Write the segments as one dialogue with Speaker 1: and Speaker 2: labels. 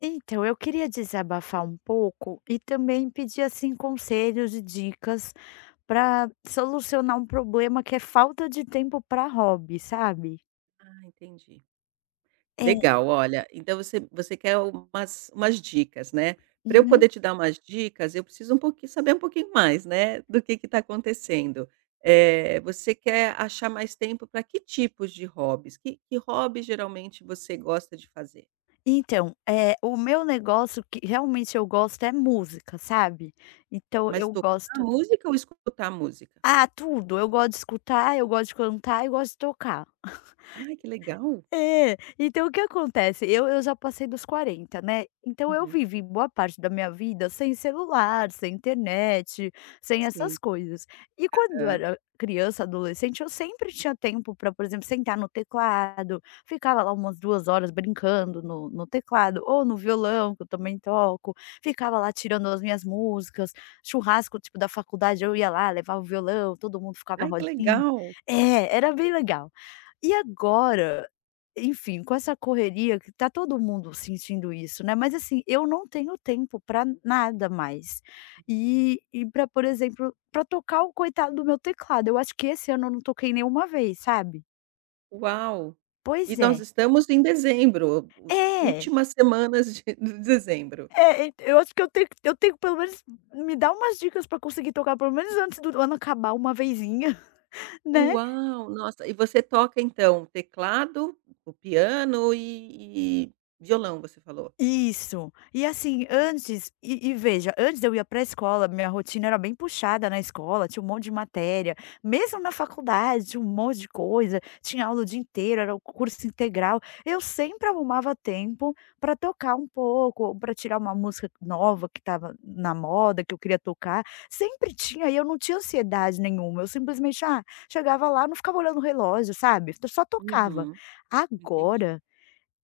Speaker 1: Então, eu queria desabafar um pouco e também pedir assim conselhos e dicas para solucionar um problema que é falta de tempo para hobby, sabe?
Speaker 2: Ah, entendi.
Speaker 1: É,
Speaker 2: Legal, olha, então você quer umas dicas, né. Para eu
Speaker 1: uhum.
Speaker 2: poder te dar umas dicas, eu preciso um pouquinho saber um pouquinho mais, né, do que tá acontecendo. Você quer achar mais tempo para que tipos de hobbies? Que hobby geralmente você gosta de fazer?
Speaker 1: Então, é, o meu negócio que realmente eu gosto é música, sabe? Então
Speaker 2: Mas
Speaker 1: eu
Speaker 2: tocar
Speaker 1: gosto.
Speaker 2: música ou escutar música?
Speaker 1: Ah, tudo. Eu gosto de escutar, eu gosto de cantar, eu gosto de tocar.
Speaker 2: Ai, que legal.
Speaker 1: É, então o que acontece? Eu já passei dos 40, né, então eu
Speaker 2: Uhum.
Speaker 1: vivi boa parte da minha vida sem celular, sem internet, sem
Speaker 2: Sim.
Speaker 1: essas coisas. E quando eu
Speaker 2: Ah.
Speaker 1: era criança, adolescente, eu sempre tinha tempo para, por exemplo, sentar no teclado, ficava lá umas 2 horas brincando no teclado ou no violão, que eu também toco, ficava lá tirando as minhas músicas, churrasco, tipo, da faculdade, eu ia lá, levava o violão, todo mundo ficava
Speaker 2: Ai, que
Speaker 1: rodinha.
Speaker 2: legal.
Speaker 1: É, era bem legal. E agora enfim, com essa correria que tá todo mundo sentindo isso, né, mas assim, eu não tenho tempo para nada mais. E para, por exemplo, para tocar o coitado do meu teclado, eu acho que esse ano eu não toquei nenhuma vez, sabe.
Speaker 2: Uau! E
Speaker 1: Pois
Speaker 2: nós
Speaker 1: é.
Speaker 2: estamos em dezembro, u
Speaker 1: É,
Speaker 2: últimas semanas de de dezembro.
Speaker 1: é, e eu acho que eu tenho que pelo menos me dar umas dicas para conseguir tocar pelo menos antes do ano acabar uma vezinha, né.
Speaker 2: Uau! Nossa, e você toca então teclado, o piano e violão, você falou?
Speaker 1: Isso. E assim,
Speaker 2: Ah,
Speaker 1: antes e veja, antes eu ia para a escola, minha rotina era bem puxada na escola, tinha um monte de matéria, mesmo na faculdade tinha um monte de coisa, tinha aula o dia inteiro, era o curso integral, eu sempre arrumava tempo para tocar um pouco, para tirar uma música nova que estava na moda, que eu queria tocar, sempre tinha e eu não tinha ansiedade nenhuma, eu simplesmente, ah, chegava lá, não ficava olhando o relógio, sabe, eu só tocava.
Speaker 2: uhum, entendi.
Speaker 1: Agora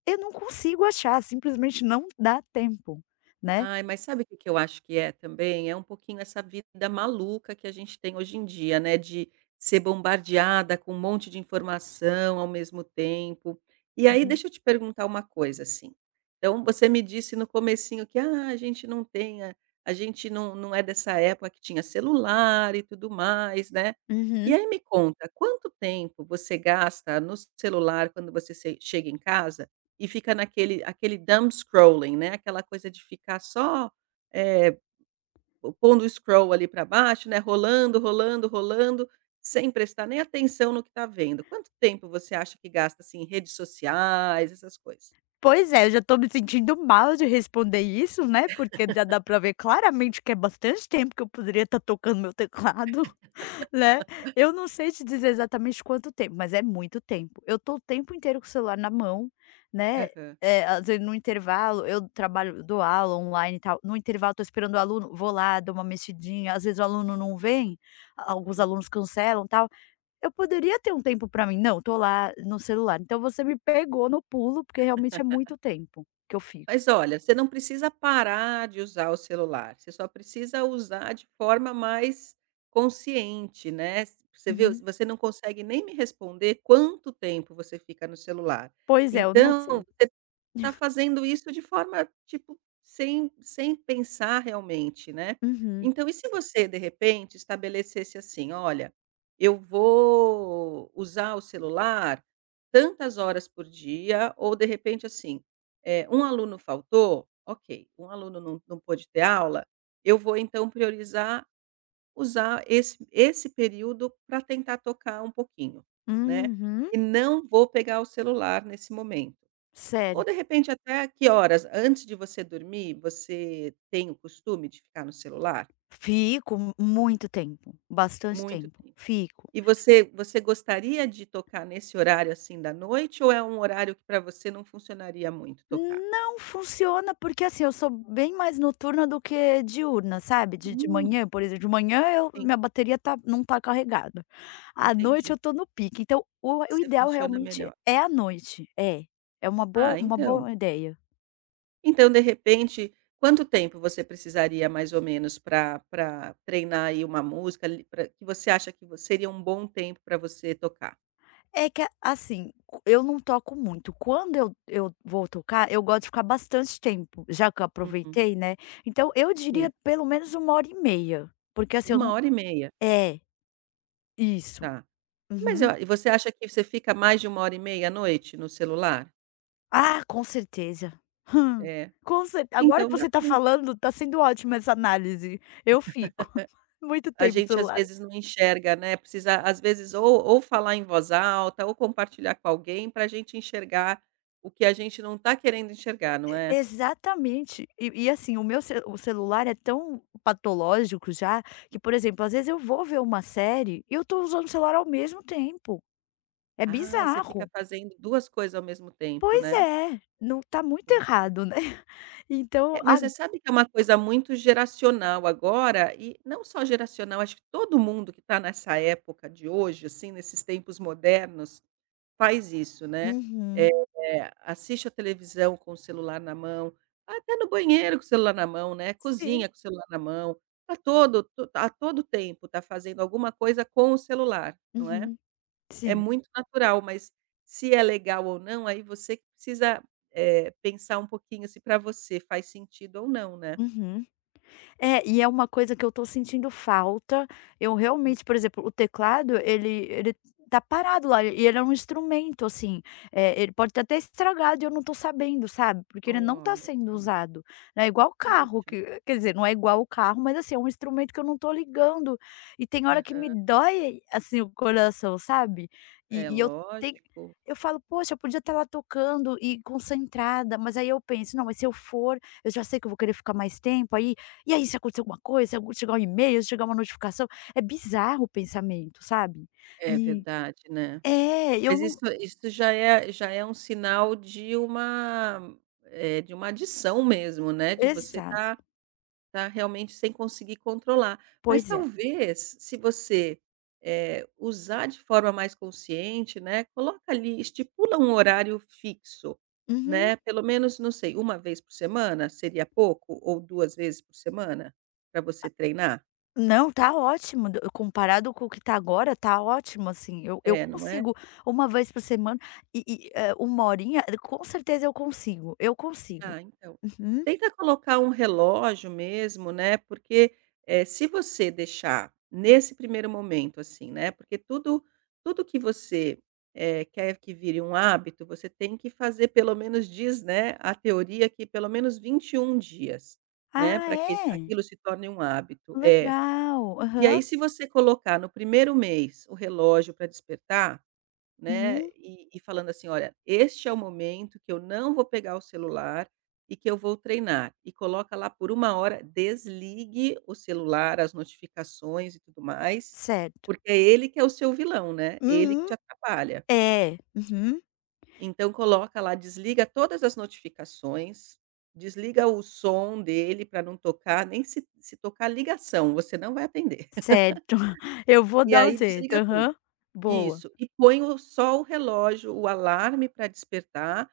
Speaker 1: eu não consigo achar, simplesmente não dá tempo, né.
Speaker 2: Ai, mas sabe o que que eu acho que é também? É um pouquinho essa vida maluca que a gente tem hoje em dia, né, de ser bombardeada com um monte de informação ao mesmo tempo. E aí
Speaker 1: Uhum.
Speaker 2: deixa eu te perguntar uma coisa, assim, então você me disse no comecinho que: "Ah, a gente não tem a gente não é dessa época que tinha celular e tudo mais", né. E
Speaker 1: Uhum.
Speaker 2: aí me conta, quanto tempo você gasta no celular quando você se chega em casa? E fica naquele aquele dumb scrolling, né, aquela coisa de ficar só, eh, pondo o scroll ali para baixo, né, rolando, rolando, rolando, sem prestar nem atenção no que está vendo. Quanto tempo você acha que gasta, assim, em redes sociais, essas coisas?
Speaker 1: Pois é, eu já tô me sentindo mal de responder isso, né, porque já dá pra ver claramente que é bastante tempo que eu poderia estar tocando meu teclado, né. Eu não sei te dizer exatamente quanto tempo, mas é muito tempo. Eu tô o tempo inteiro com o celular na mão, né,
Speaker 2: Aham.
Speaker 1: às vezes no intervalo eu trabalho, dou aula online e tal, no intervalo tô esperando o aluno, vou lá, dou uma mexidinha, às vezes o aluno não vem, alguns
Speaker 2: Uhum.
Speaker 1: alunos cancelam tal. Eu poderia ter um tempo pra mim. Não, tô lá no celular. Então você me pegou no pulo, porque realmente é muito tempo que eu fico.
Speaker 2: Mas olha, você não precisa parar de usar o celular, você só precisa usar de forma mais consciente, né. Você viu,
Speaker 1: Uhum.
Speaker 2: você não consegue nem me responder quanto tempo você fica no celular.
Speaker 1: Pois é, eu não
Speaker 2: Então
Speaker 1: sei.
Speaker 2: você tá fazendo isso de forma, tipo, sem pensar realmente, né.
Speaker 1: Uhum.
Speaker 2: Então e se você, de repente, estabelecesse assim: "Olha, eu vou usar o celular tantas horas por dia", ou de repente assim, um aluno faltou, ok, um aluno não pôde ter aula, eu vou então priorizar usar esse período para tentar tocar um pouquinho, né,
Speaker 1: Uhum.
Speaker 2: e não vou pegar o celular nesse momento. Ou
Speaker 1: Sério.
Speaker 2: de repente até que horas antes de você dormir, você tem o costume de ficar no celular?
Speaker 1: Fico muito tempo, bastante
Speaker 2: Muito
Speaker 1: tempo.
Speaker 2: tempo.
Speaker 1: Fico.
Speaker 2: E você gostaria de tocar nesse horário, assim, da noite ou é um horário que para você não funcionaria muito tocar?
Speaker 1: Não funciona, porque assim, eu sou bem mais noturna do que diurna, sabe. De
Speaker 2: Hum,
Speaker 1: manhã, por exemplo, de manhã eu,
Speaker 2: sim,
Speaker 1: minha bateria tá, não tá carregada. À noite
Speaker 2: entendi.
Speaker 1: eu tô no pique, então o
Speaker 2: Você
Speaker 1: ideal
Speaker 2: funciona
Speaker 1: realmente
Speaker 2: melhor.
Speaker 1: é à noite. É, é uma
Speaker 2: Ah,
Speaker 1: boa, uma
Speaker 2: então.
Speaker 1: boa ideia.
Speaker 2: Então, de repente, quanto tempo você precisaria mais ou menos para treinar aí uma música ali pra que você acha que vo seria um bom tempo para você tocar?
Speaker 1: É que assim, eu não toco muito. Quando eu vou tocar, eu gosto de ficar bastante tempo, já que eu
Speaker 2: Uhum,
Speaker 1: aproveitei, né. Então eu
Speaker 2: sim.
Speaker 1: diria pelo menos uma hora e meia, porque assim eu
Speaker 2: uma
Speaker 1: não,
Speaker 2: hora e meia,
Speaker 1: é, isso.
Speaker 2: tá. Mas eu
Speaker 1: Uhum.
Speaker 2: a E você acha que você fica mais de 1 hora e meia à noite no celular?
Speaker 1: Ah, com certeza. Hum,
Speaker 2: É.
Speaker 1: com cer agora que
Speaker 2: Então dá
Speaker 1: você tá
Speaker 2: tempo.
Speaker 1: falando, tá sendo ótima essa análise. Eu fico muito
Speaker 2: A
Speaker 1: tempo no
Speaker 2: gente às
Speaker 1: celular.
Speaker 2: vezes não enxerga, né, precisa às vezes ou falar em voz alta ou compartilhar com alguém pra gente enxergar o que a gente não tá querendo enxergar, não é?
Speaker 1: Exatamente. E assim, o meu ce o celular é tão patológico já, que, por exemplo, às vezes eu vou ver uma série e eu tô usando o celular ao mesmo tempo. É
Speaker 2: Ai, você fica
Speaker 1: bizarro.
Speaker 2: fazendo 2 coisas ao mesmo tempo,
Speaker 1: Pois
Speaker 2: né.
Speaker 1: é, não tá muito
Speaker 2: Pois é.
Speaker 1: errado, né. Então
Speaker 2: É, mas
Speaker 1: a.
Speaker 2: você sabe que é uma coisa muito geracional agora e não só geracional, acho que todo mundo que tá nessa época de hoje, assim, nesses tempos modernos faz isso, né. Eh,
Speaker 1: Uhum.
Speaker 2: assiste a televisão com o celular na mão, até no banheiro com o celular na mão, né,
Speaker 1: Sim.
Speaker 2: cozinha com o celular na mão, a todo tempo tá fazendo alguma coisa com o celular, não é.
Speaker 1: Uhum.
Speaker 2: É
Speaker 1: Sim.
Speaker 2: muito natural, mas se é legal ou não, aí você que precisa, pensar um pouquinho se para você faz sentido ou não, né.
Speaker 1: Uhum. É, e é uma coisa que eu tô sentindo falta. Eu
Speaker 2: Hum,
Speaker 1: realmente, por exemplo, o teclado, ele tá parado lá, e ele é um instrumento, assim, ele pode estar até estragado e eu não tô sabendo, sabe, porque ele não tá
Speaker 2: olha
Speaker 1: sendo
Speaker 2: só,
Speaker 1: usado, né, igual o carro,
Speaker 2: puxa.
Speaker 1: que quer dizer, não é igual o carro, mas, assim, é um instrumento que eu não tô ligando, e tem hora que me
Speaker 2: Aham.
Speaker 1: dói, assim, o coração, sabe.
Speaker 2: É,
Speaker 1: E eu tenho,
Speaker 2: lógico.
Speaker 1: eu falo: "Poxa, eu podia estar lá tocando e concentrada", mas aí eu penso: "Não, mas se eu for, eu já sei que eu vou querer ficar mais tempo, aí e aí se acontecer alguma coisa, se chegar um e-mail, se chegar uma notificação, é bizarro o pensamento, sabe."
Speaker 2: É
Speaker 1: E
Speaker 2: verdade, né.
Speaker 1: é, eu
Speaker 2: Mas isso
Speaker 1: não,
Speaker 2: isso já é um sinal de uma, adição mesmo, né, de você
Speaker 1: exato,
Speaker 2: estar tá realmente sem conseguir controlar. Mas
Speaker 1: pois é.
Speaker 2: talvez se você, usar de forma mais consciente, né, coloca ali, estipula um horário fixo,
Speaker 1: Uhum.
Speaker 2: né, pelo menos, não sei, uma vez por semana, seria pouco? Ou 2 vezes por semana para você treinar?
Speaker 1: Não, tá ótimo, do comparado com o que tá agora, tá ótimo, assim, eu
Speaker 2: É, não é?
Speaker 1: consigo uma vez por semana e, uma horinha, com certeza eu consigo, eu consigo.
Speaker 2: Ah, então.
Speaker 1: Uhum.
Speaker 2: Tenta colocar um relógio mesmo, né, porque, se você deixar nesse primeiro momento, assim, né, porque tudo que você, quer que vire um hábito, você tem que fazer pelo menos diz, né, a teoria que pelo menos 21 dias, né,
Speaker 1: Ah,
Speaker 2: para que
Speaker 1: é?
Speaker 2: aquilo se torne um hábito. É.
Speaker 1: Legal.
Speaker 2: E
Speaker 1: Aham.
Speaker 2: aí se você colocar no primeiro mês o relógio para despertar, né,
Speaker 1: Uhum.
Speaker 2: e falando assim: "Olha, este é o momento que eu não vou pegar o celular e que eu vou treinar", e coloca lá por 1 hora, desligue o celular, as notificações e tudo mais,
Speaker 1: Certo.
Speaker 2: porque é ele que é o seu vilão, né, ele que
Speaker 1: Uhum.
Speaker 2: te atrapalha.
Speaker 1: É. Uhum.
Speaker 2: Então coloca lá, desliga todas as notificações, desliga o som dele para não tocar, nem se tocar ligação, você não vai atender.
Speaker 1: Certo, eu vou
Speaker 2: E
Speaker 1: dar um
Speaker 2: aí
Speaker 1: jeito.
Speaker 2: desliga tudo.
Speaker 1: Aham. Boa.
Speaker 2: Isso, e põe o só o relógio, o alarme para despertar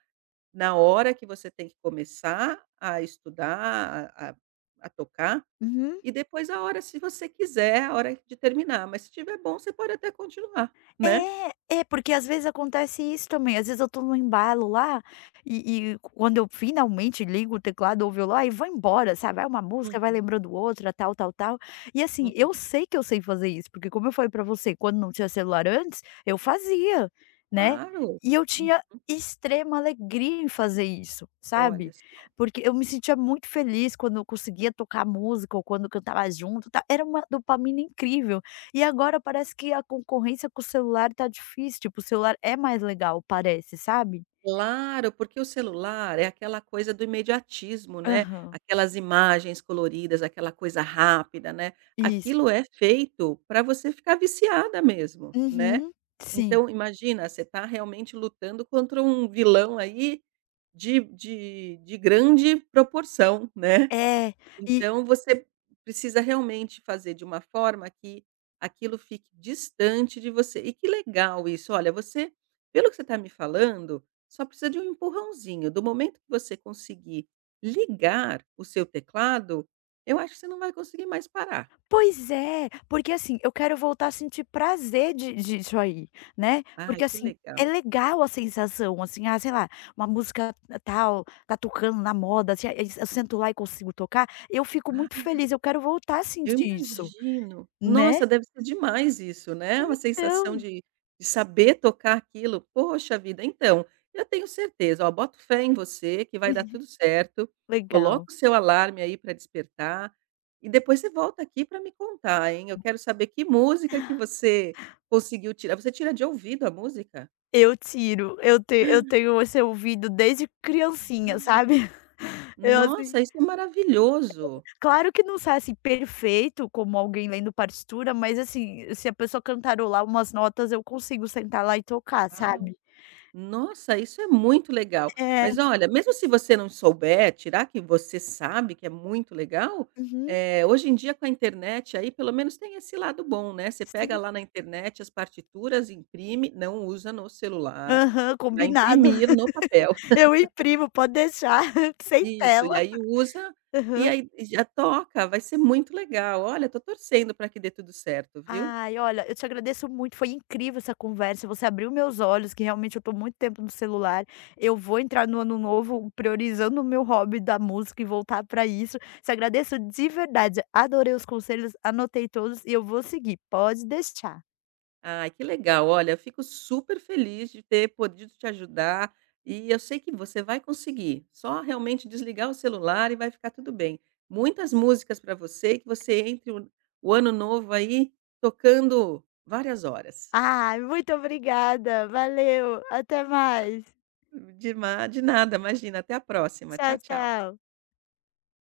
Speaker 2: na hora que você tem que começar a estudar, a tocar,
Speaker 1: Uhum.
Speaker 2: e depois a hora, se você quiser, a hora de terminar, mas se tiver bom, você pode até continuar, né?
Speaker 1: É, é porque às vezes acontece isso também, às vezes eu tô no embalo lá, e quando eu finalmente ligo o teclado ou o violão, aí vai embora, sabe, vai uma música, vai
Speaker 2: Uhum,
Speaker 1: lembrando outra, tal, tal, tal. E assim, eu
Speaker 2: uhum.
Speaker 1: sei que eu sei fazer isso, porque como eu falei pra você, quando não tinha celular antes, eu fazia, né,
Speaker 2: Claro.
Speaker 1: e eu
Speaker 2: Hum,
Speaker 1: tinha extrema alegria em fazer isso,
Speaker 2: olha
Speaker 1: sabe,
Speaker 2: só.
Speaker 1: porque eu me sentia muito feliz quando eu conseguia tocar música ou quando eu cantava junto, ta, era uma dopamina incrível. E agora parece que a concorrência com o celular tá difícil, tipo, o celular é mais legal, parece, sabe?
Speaker 2: Claro, porque o celular é aquela coisa do imediatismo, né,
Speaker 1: Aham.
Speaker 2: aquelas imagens coloridas, aquela coisa rápida, né,
Speaker 1: Isso.
Speaker 2: aquilo é feito para você ficar viciada mesmo, né.
Speaker 1: Uhum. Sim.
Speaker 2: Então imagina, você está realmente lutando contra um vilão aí de grande proporção, né.
Speaker 1: É. E
Speaker 2: Então você precisa realmente fazer de uma forma que aquilo fique distante de você. E que legal isso, olha, você pelo que você está me falando, só precisa de um empurrãozinho, do momento que você conseguir ligar o seu teclado, eu acho que você não vai conseguir mais parar.
Speaker 1: pois é, porque, assim, eu quero voltar a sentir prazer de disso aí, né,
Speaker 2: Ai,
Speaker 1: porque,
Speaker 2: que
Speaker 1: assim, é
Speaker 2: legal.
Speaker 1: legal a sensação, assim, ah, sei lá, uma música tal tá tocando na moda, assim, aí eu sento lá e consigo tocar, eu fico muito
Speaker 2: Ah.
Speaker 1: feliz, eu quero voltar a
Speaker 2: Eu
Speaker 1: sentir isso,
Speaker 2: imagino.
Speaker 1: né.
Speaker 2: Nossa, deve ser demais isso, né, uma sensação
Speaker 1: Então,
Speaker 2: de saber tocar aquilo. Poxa vida, então, eu tenho certeza, ó, boto fé em você que vai dar tudo certo, coloca
Speaker 1: legal.
Speaker 2: o seu alarme aí para despertar, e depois você volta aqui para me contar, hein. Eu quero saber que música que você conseguiu tirar. Você tira de ouvido a música?
Speaker 1: Eu tiro, eu tenho esse ouvido desde criancinha,
Speaker 2: Uau!
Speaker 1: sabe. Eu assim,
Speaker 2: Nossa, isso é maravilhoso.
Speaker 1: claro que não sai, assim, perfeito como alguém lendo partitura, mas assim, se a pessoa cantarolar umas notas eu consigo sentar lá e tocar,
Speaker 2: Uau!
Speaker 1: sabe.
Speaker 2: Nossa, isso é muito legal.
Speaker 1: É.
Speaker 2: Mas olha, mesmo se você não souber, tirar que você sabe que é muito legal,
Speaker 1: Uhum.
Speaker 2: hoje em dia com a internet aí pelo menos tem esse lado bom, né, você pega
Speaker 1: Sim.
Speaker 2: lá na internet as partituras, imprime, não usa no celular,
Speaker 1: Aham,
Speaker 2: vai
Speaker 1: combinado.
Speaker 2: imprimir no papel.
Speaker 1: Eu imprimo, pode deixar, sem
Speaker 2: Isso, e
Speaker 1: tela.
Speaker 2: aí usa, e
Speaker 1: Aham.
Speaker 2: aí já toca, vai ser muito legal. Olha, tô torcendo para que dê tudo certo, viu?
Speaker 1: Ai, olha, eu te agradeço muito, foi incrível essa conversa, você abriu meus olhos, que realmente eu tô muito tempo no celular. Eu vou entrar no ano novo priorizando o meu hobby da música e voltar pra isso. Te agradeço de verdade, adorei os conselhos, anotei todos e eu vou seguir, pode deixar.
Speaker 2: Ai, que legal. Olha, eu fico super feliz de ter podido te ajudar e eu sei que você vai conseguir. Só realmente desligar o celular e vai ficar tudo bem. Muitas músicas para você, que você entre o ano novo aí tocando várias horas.
Speaker 1: Ai, muito obrigada, valeu, até mais.
Speaker 2: De, de nada, imagina. Até a próxima. Tchau,
Speaker 1: Tchau,
Speaker 2: tchau.
Speaker 1: tchau.